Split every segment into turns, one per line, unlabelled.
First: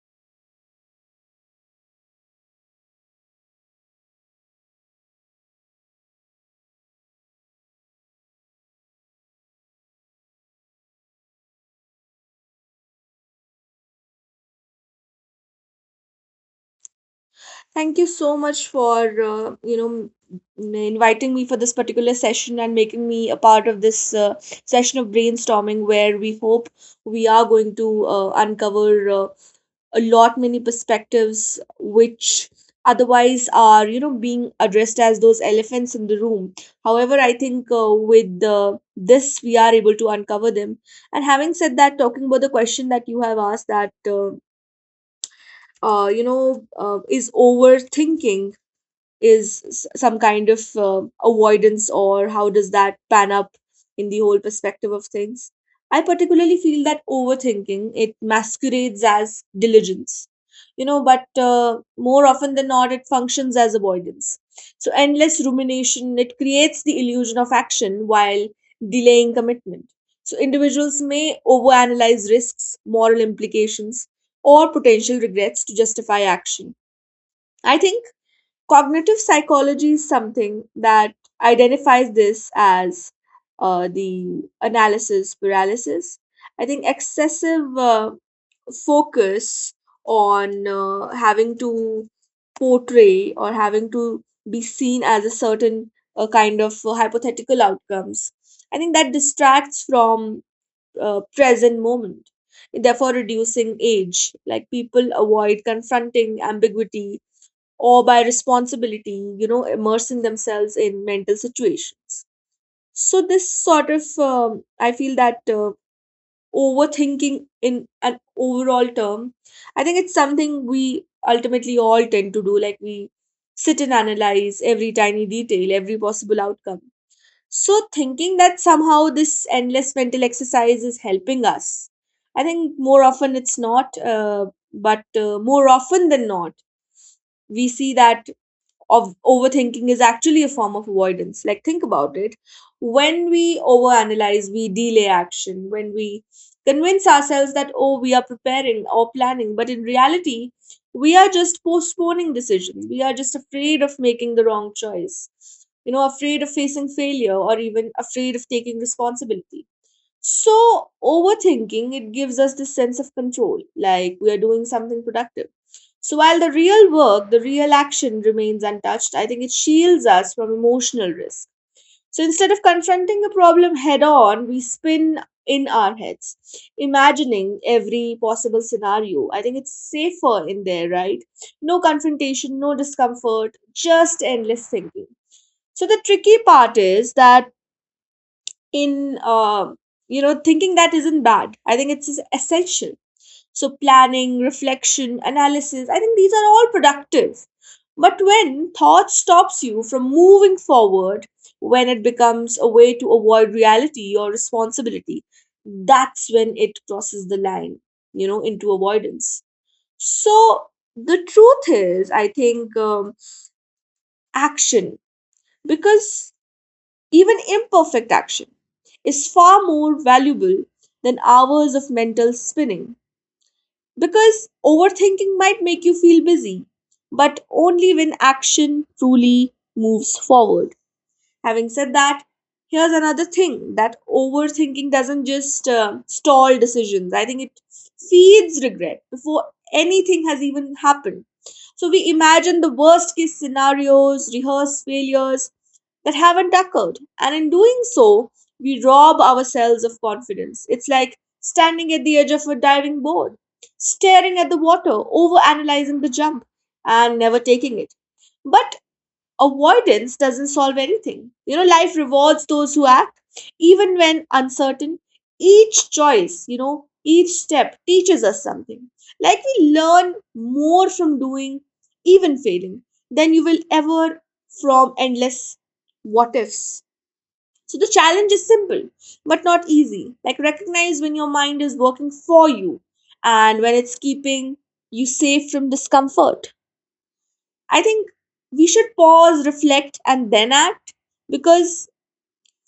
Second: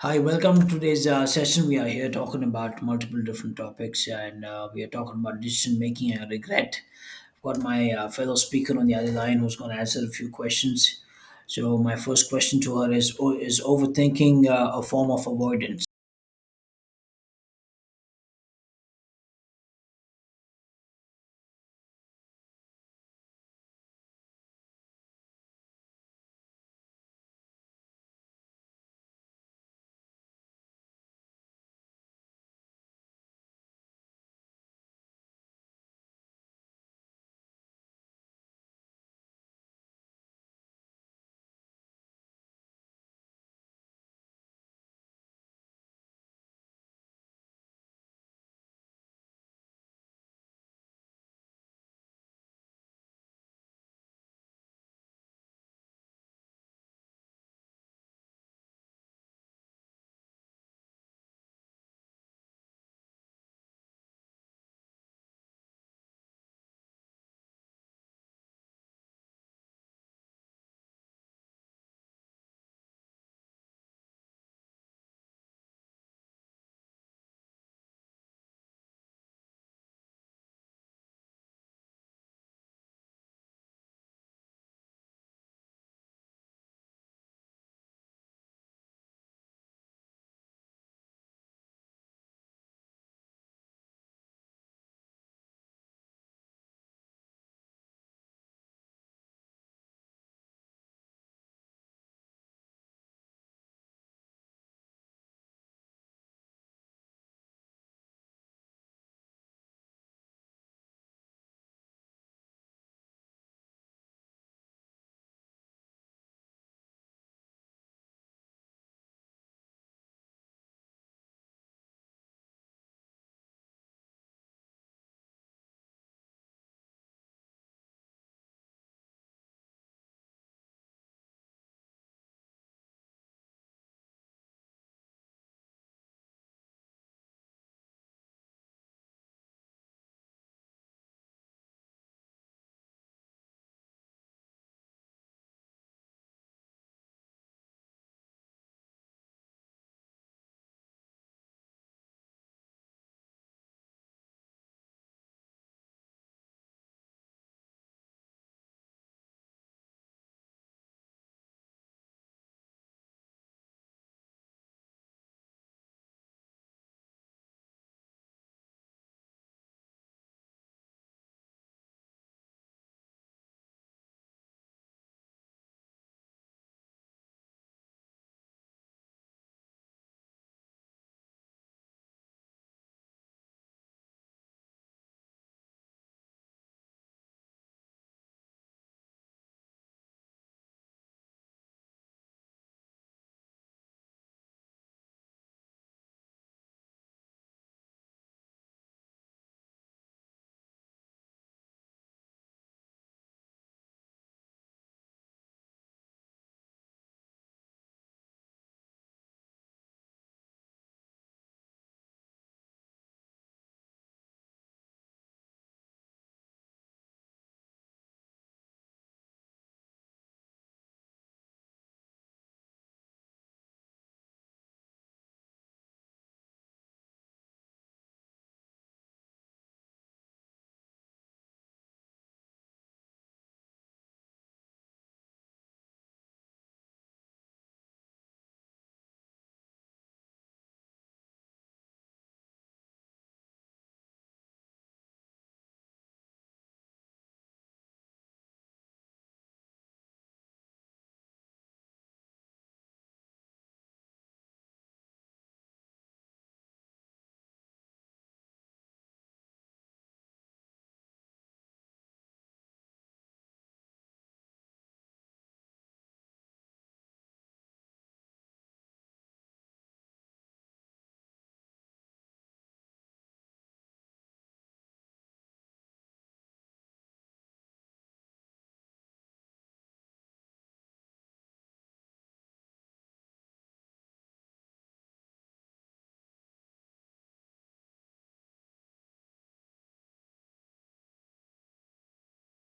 Hi, welcome to today's session. We are here talking about multiple different topics, and we are talking about decision making and regret. I've got my fellow speaker on the other line who's going to answer a few questions. So, my first question to her is Is overthinking a form of avoidance?
Thank you so much for inviting me for this particular session and making me a part of this session of brainstorming where we hope we are going to uncover uh, a lot many perspectives which otherwise are, you know, being addressed as those elephants in the room. However, I think with this we are able to uncover them. And having said that, talking about the question that you have asked, that uh, you know is overthinking some kind of avoidance, or how does that pan up in the whole perspective of things? I particularly feel that overthinking, it masquerades as diligence, you know, but more often than not it functions as avoidance. So endless rumination, it creates the illusion of action while delaying commitment. So individuals may overanalyze risks, moral implications, or potential regrets to justify action. I think cognitive psychology is something that identifies this as the analysis paralysis. I think excessive focus on having to portray or having to be seen as a certain kind of hypothetical outcomes. I think that distracts from present moment, therefore reducing age. Like, people avoid confronting ambiguity or by responsibility, you know, immersing themselves in mental situations. So this sort of, I feel that overthinking in an overall term, I think it's something we ultimately all tend to do. Like, we sit and analyze every tiny detail, every possible outcome. So thinking that somehow this endless mental exercise is helping us, I think more often it's not, but more often than not, we see that of overthinking is actually a form of avoidance. Like, think about it. When we overanalyze, we delay action. When we convince ourselves that, oh, we are preparing or planning, but in reality, we are just postponing decisions. We are just afraid of making the wrong choice, you know, afraid of facing failure or even afraid of taking responsibility. So overthinking, it gives us this sense of control, like we are doing something productive. So while the real work, the real action remains untouched, I think it shields us from emotional risk. So instead of confronting a problem head on, we spin in our heads, imagining every possible scenario. I think it's safer in there, right? No confrontation, no discomfort, just endless thinking. So the tricky part is that in you know, thinking that isn't bad. I think it's essential. So planning, reflection, analysis, I think these are all productive, but when thought stops you from moving forward, when it becomes a way to avoid reality or responsibility, that's when it crosses the line, you know, into avoidance. So the truth is, I think, action, because even imperfect action is far more valuable than hours of mental spinning, because overthinking might make you feel busy, but only when action truly moves forward. Having said that, here's another thing: that overthinking doesn't just stall decisions. I think it feeds regret before anything has even happened. So we imagine the worst case scenarios, rehearse failures that haven't occurred. And in doing so, we rob ourselves of confidence. It's like standing at the edge of a diving board, staring at the water, overanalyzing the jump, and never taking it. But avoidance doesn't solve anything. You know, life rewards those who act, even when uncertain. Each choice, you know, each step teaches us something. Like, we learn more from doing, even failing, than you will ever from endless what ifs. So the challenge is simple, but not easy. Like, recognize when your mind is working for you and when it's keeping you safe from discomfort. I think we should pause, reflect, and then act, because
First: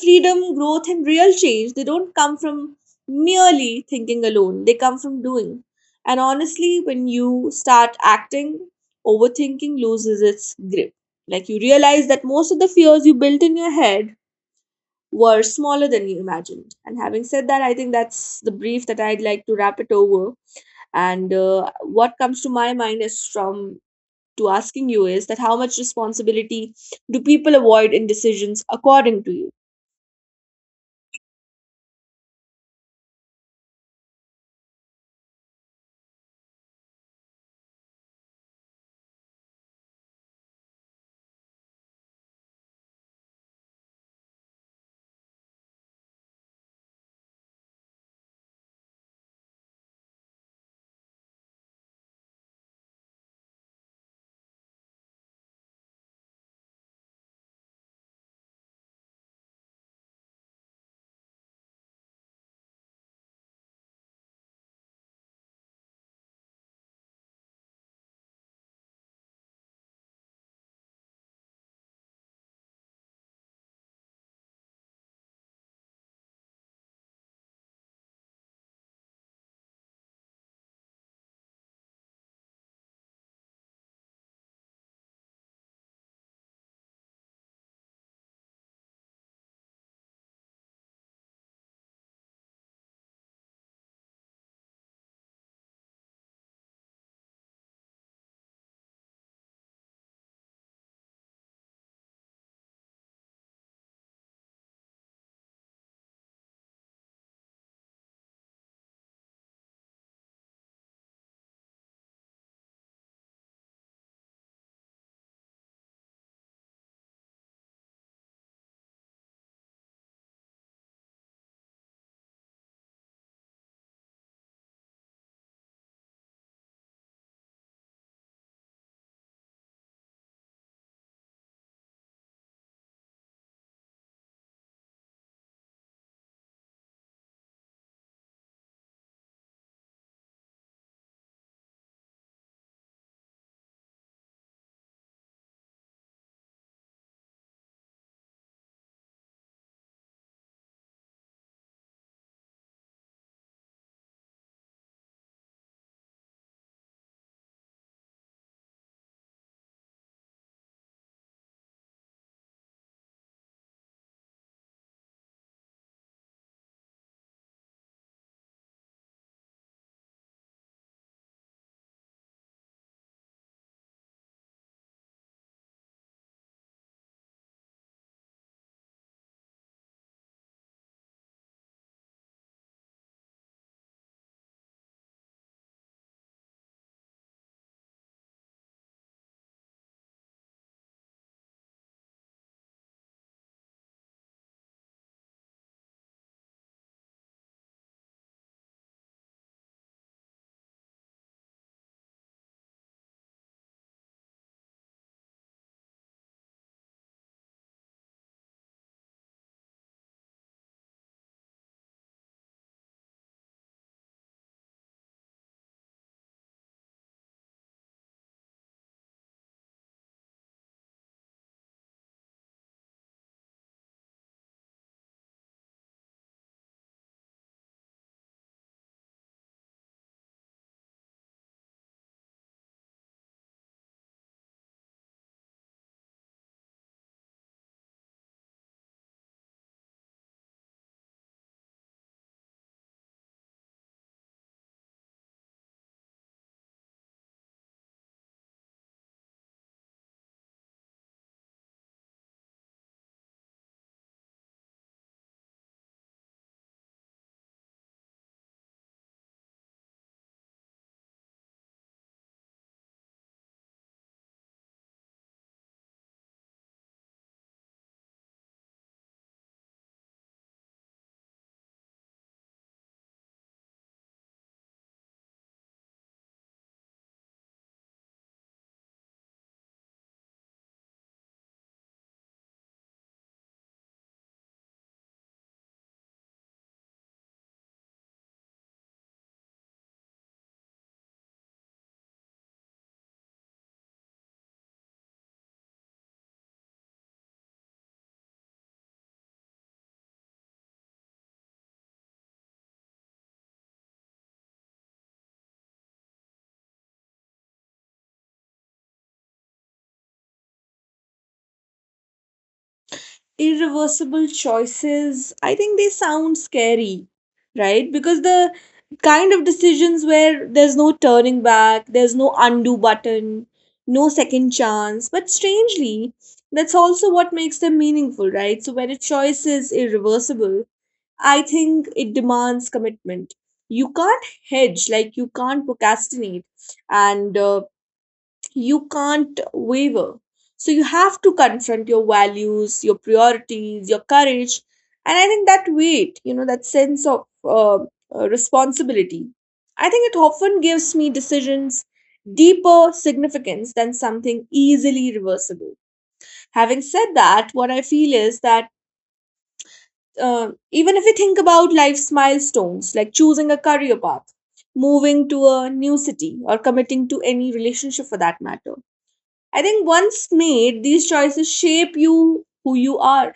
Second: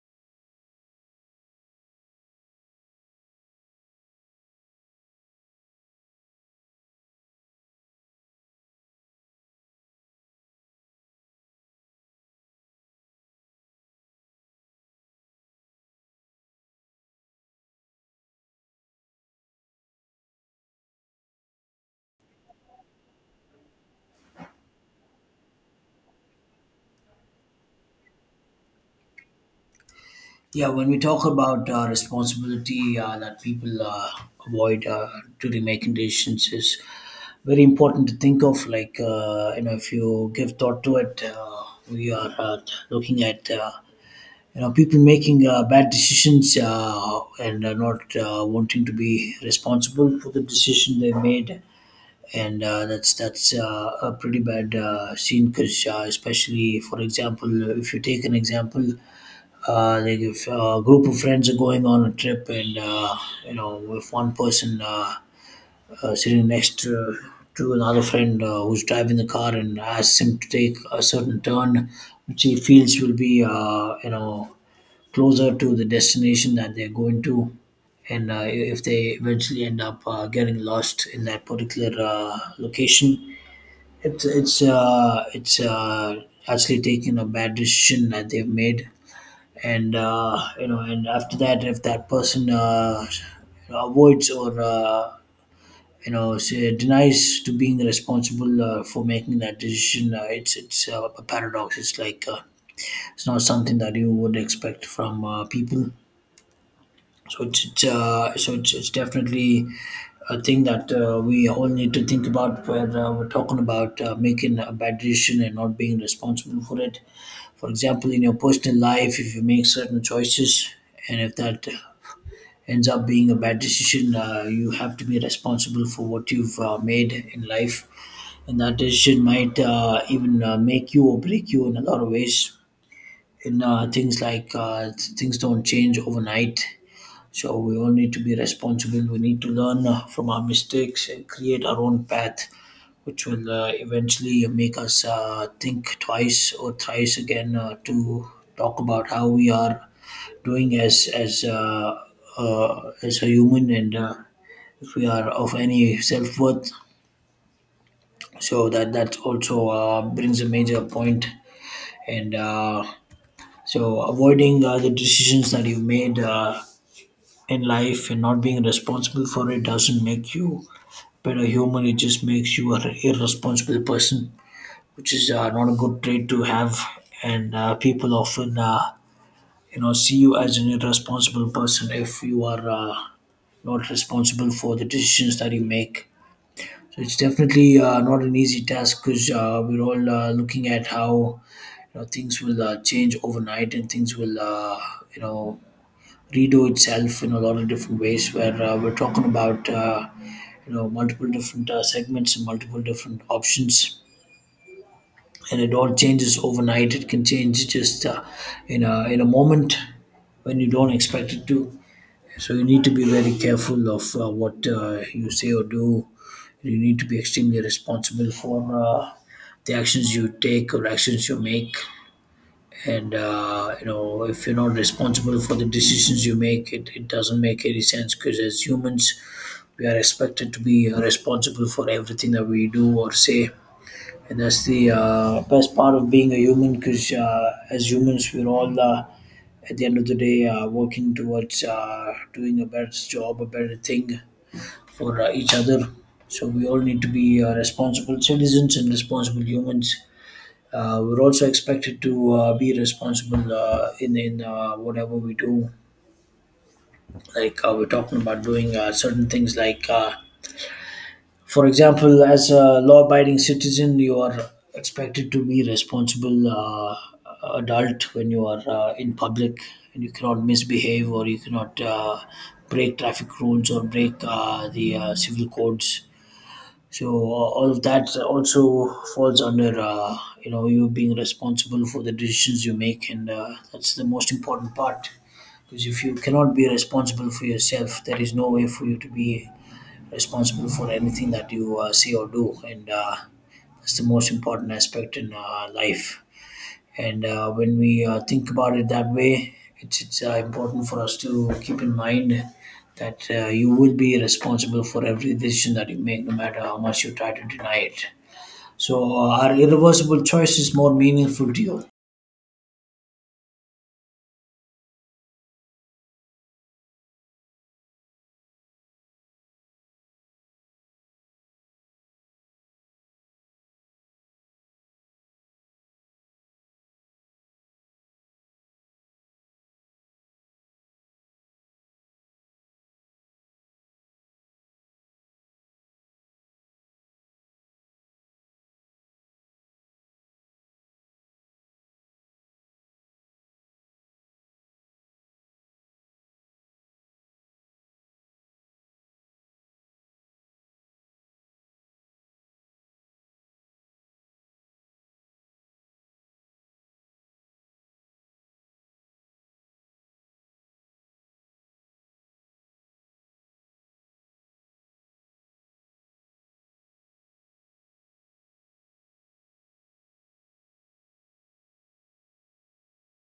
freedom, growth, and real change, they don't come from merely thinking alone, they come from doing. And honestly, when you start acting, overthinking loses its grip. Like, you realize that most of the fears you built in your head were smaller than you imagined. And having said that, I think that's the brief that I'd like to wrap it over. And what comes to my mind is from to asking you is that how much responsibility do people avoid in decisions, according to you?
Yeah, when we talk about responsibility that people avoid during making decisions, is very important to think of. Like, you know, if you give thought to it, we are looking at you know, people making bad decisions, and not wanting to be responsible for the decision they made, and that's that's a pretty bad scene. Because especially, for example, if you take an example, like if a group of friends are going on a trip and you know, if one person, sitting next to another friend who's driving the car and asks him to take a certain turn which he feels will be, you know, closer to the destination that they're going to, and if they eventually end up getting lost in that particular location, it's actually taking a bad decision that they've made. And you know, and after that, if that person avoids or you know, say, denies to being responsible for making that decision, it's a paradox. It's like it's not something that you would expect from people. So it's definitely a thing that we all need to think about, where we're talking about making a bad decision and not being responsible for it. For example, in your personal life, if you make certain choices and if that ends up being a bad decision, you have to be responsible for what you've made in life. And that decision might even make you or break you in a lot of ways. In things like, things don't change overnight, so we all need to be responsible. We need to learn from our mistakes and create our own path, which will eventually make us think twice or thrice again to talk about how we are doing as as a human. And if we are of any self worth. So that, that also brings a major point, and so avoiding the decisions that you made in life and not being responsible for it doesn't make you better human, it just makes you an irresponsible person, which is not a good trait to have. And people often, you know, see you as an irresponsible person if you are not responsible for the decisions that you make. So it's definitely not an easy task, because we're all looking at how, you know, things will change overnight, and things will, you know, redo itself in a lot of different ways, where we're talking about, you know, multiple different segments and multiple different options. And it all changes overnight. It can change just in a moment, when you don't expect it to. So you need to be very careful of what you say or do. You need to be extremely responsible for the actions you take or actions you make. And you know, if you're not responsible for the decisions you make, it doesn't make any sense. Because as humans, we are expected to be responsible for everything that we do or say. And that's the best part of being a human, because as humans, we're all at the end of the day working towards doing a better job, a better thing, for each other. So we all need to be responsible citizens and responsible humans. We're also expected to be responsible in in whatever we do. Like, we're talking about doing certain things, like, for example, as a law-abiding citizen, you are expected to be responsible adult when you are in public, and you cannot misbehave, or you cannot break traffic rules or break the civil codes. So all of that also falls under, you know, you being responsible for the decisions you make, and that's the most important part. Because if you cannot be responsible for yourself, there is no way for you to be responsible for anything that you say or do. And that's the most important aspect in life. And when we think about it that way, it's important for us to keep in mind that you will be responsible for every decision that you make, no matter how much you try to deny it. So, are irreversible choices more meaningful to you?
Irreversible choices, I think they sound scary, right? Because the kind of decisions where there's no turning back, there's no undo button, no second chance. But strangely, that's also what makes them meaningful, right? So when a choice is irreversible, I think it demands commitment. You can't hedge, like, you can't procrastinate. And you can't waver. So you have to confront your values, your priorities, your courage, and I think that weight, you know, that sense of responsibility, I think it often gives me decisions deeper significance than something easily reversible. Having said that, what I feel is that, even if we think about life's milestones, like choosing a career path, moving to a new city, or committing to any relationship, for that matter, I think once made, these choices shape you, who you are,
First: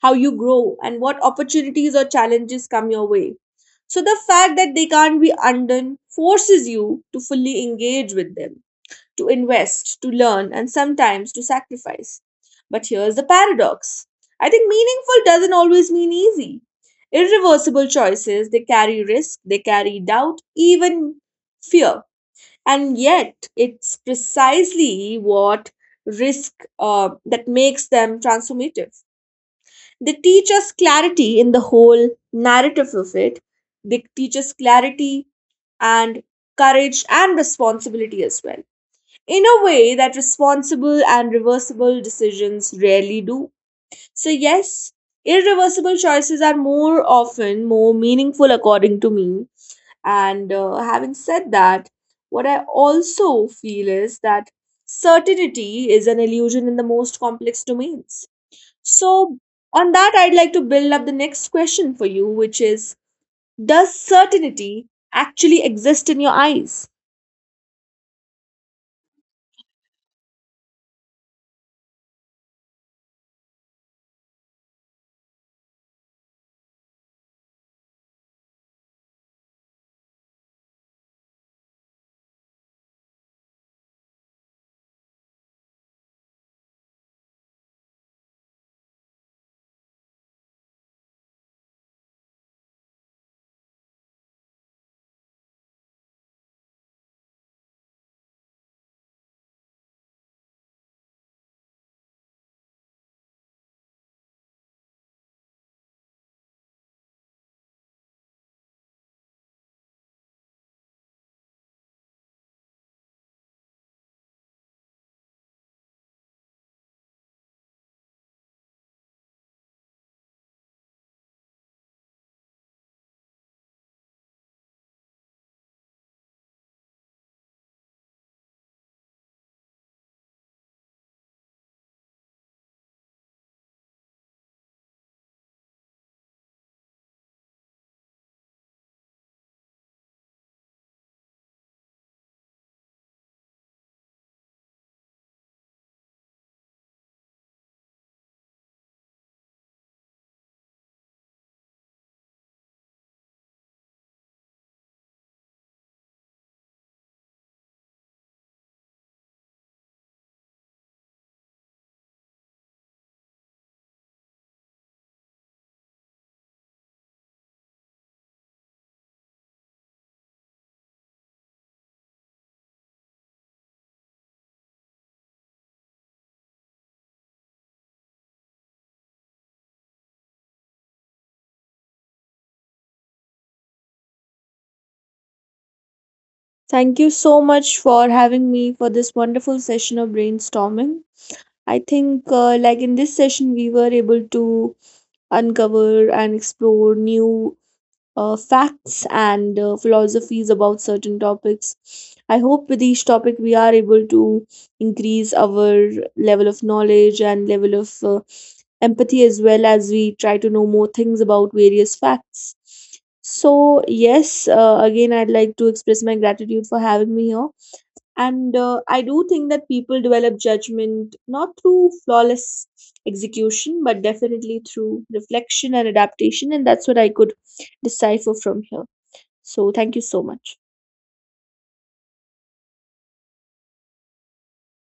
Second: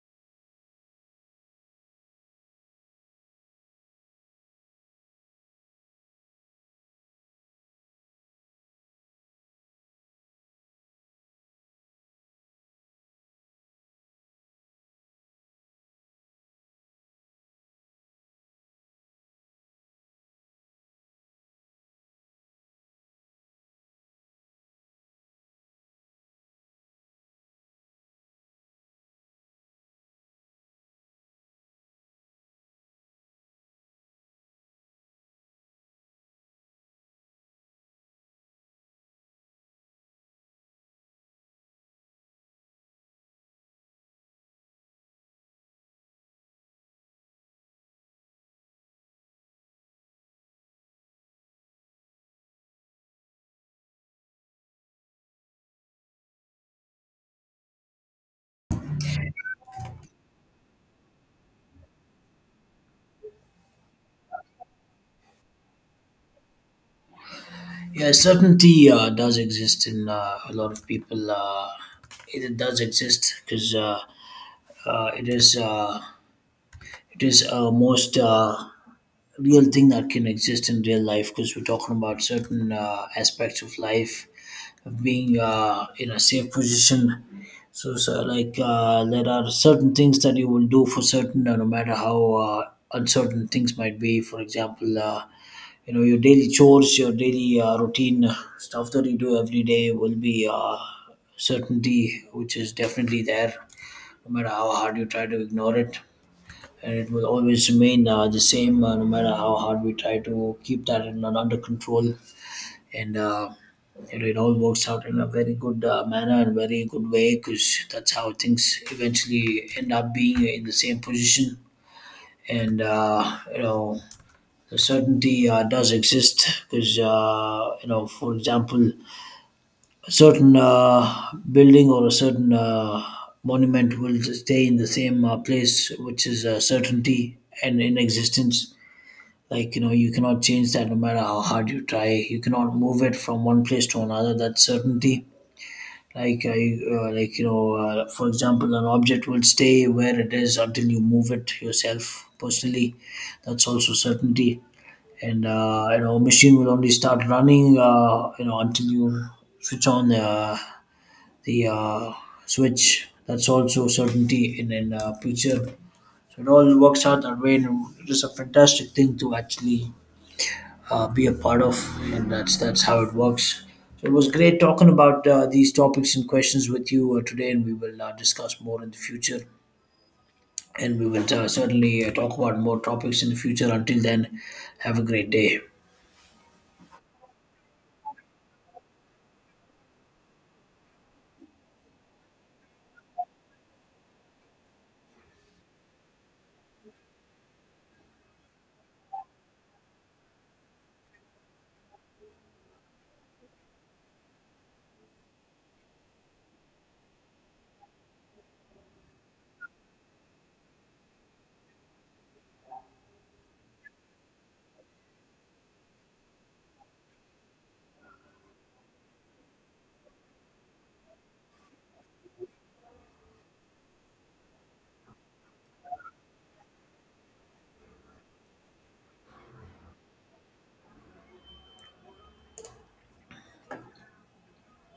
how you grow, and what opportunities or challenges come your way. So the fact that they can't be undone forces you to fully engage with them, to invest, to learn, and sometimes to sacrifice. But here's the paradox: I think meaningful doesn't always mean easy. Irreversible choices, they carry risk, they carry doubt, even fear, and yet it's precisely what risk that makes them transformative. They teach us clarity in the whole narrative of it. They teach us clarity and courage and responsibility as well, in a way that responsible and reversible decisions rarely do. So yes, irreversible choices are more often more meaningful, according to me. And having said that, what I also feel is that certainty is an illusion in the most complex domains. So on that, I'd like to build up the next question for you, which is, does certainty actually exist in your eyes?
Yeah, certainty does exist in a lot of people. It does exist because, it is. It is a most real thing that can exist in real life, because we're talking about certain aspects of life, of being in a safe position. So like, there are certain things that you will do for certain, no matter how uncertain things might be. For example, you know, your daily chores, your daily routine stuff that you do every day will be certainty, which is definitely there, no matter how hard you try to ignore it. And it will always remain the same, no matter how hard we try to keep that in, under control. And it all works out in a very good manner and very good way, because that's how things eventually end up being in the same position. And you know, the certainty does exist because, you know, for example, a certain building or a certain monument will stay in the same place, which is a certainty and in existence. Like, you know, you cannot change that, no matter how hard you try. You cannot move it from one place to another. That's certainty. Like you know, for example, an object will stay where it is until you move it yourself personally. That's also certainty. And you know, a machine will only start running, you know, until you switch on the the uh, switch. That's also certainty in in future. So it all works out that way. And it is a fantastic thing to actually be a part of, and that's how it works. So it was great talking about these topics and questions with you today, and we will discuss more in the future. And we will certainly talk about more topics in the future. Until then, have a great day.
Thank you so much for having me for this wonderful session of brainstorming. I think, like, in this session, we were able to uncover and explore new facts and philosophies about certain topics. I hope with each topic we are able to increase our level of knowledge and level of empathy, as well as we try to know more things about various facts. So yes, again, I'd like to express my gratitude for having me here. And I do think that people develop judgment not through flawless execution, but definitely through reflection and adaptation. And that's what I could decipher from here. So thank you so much.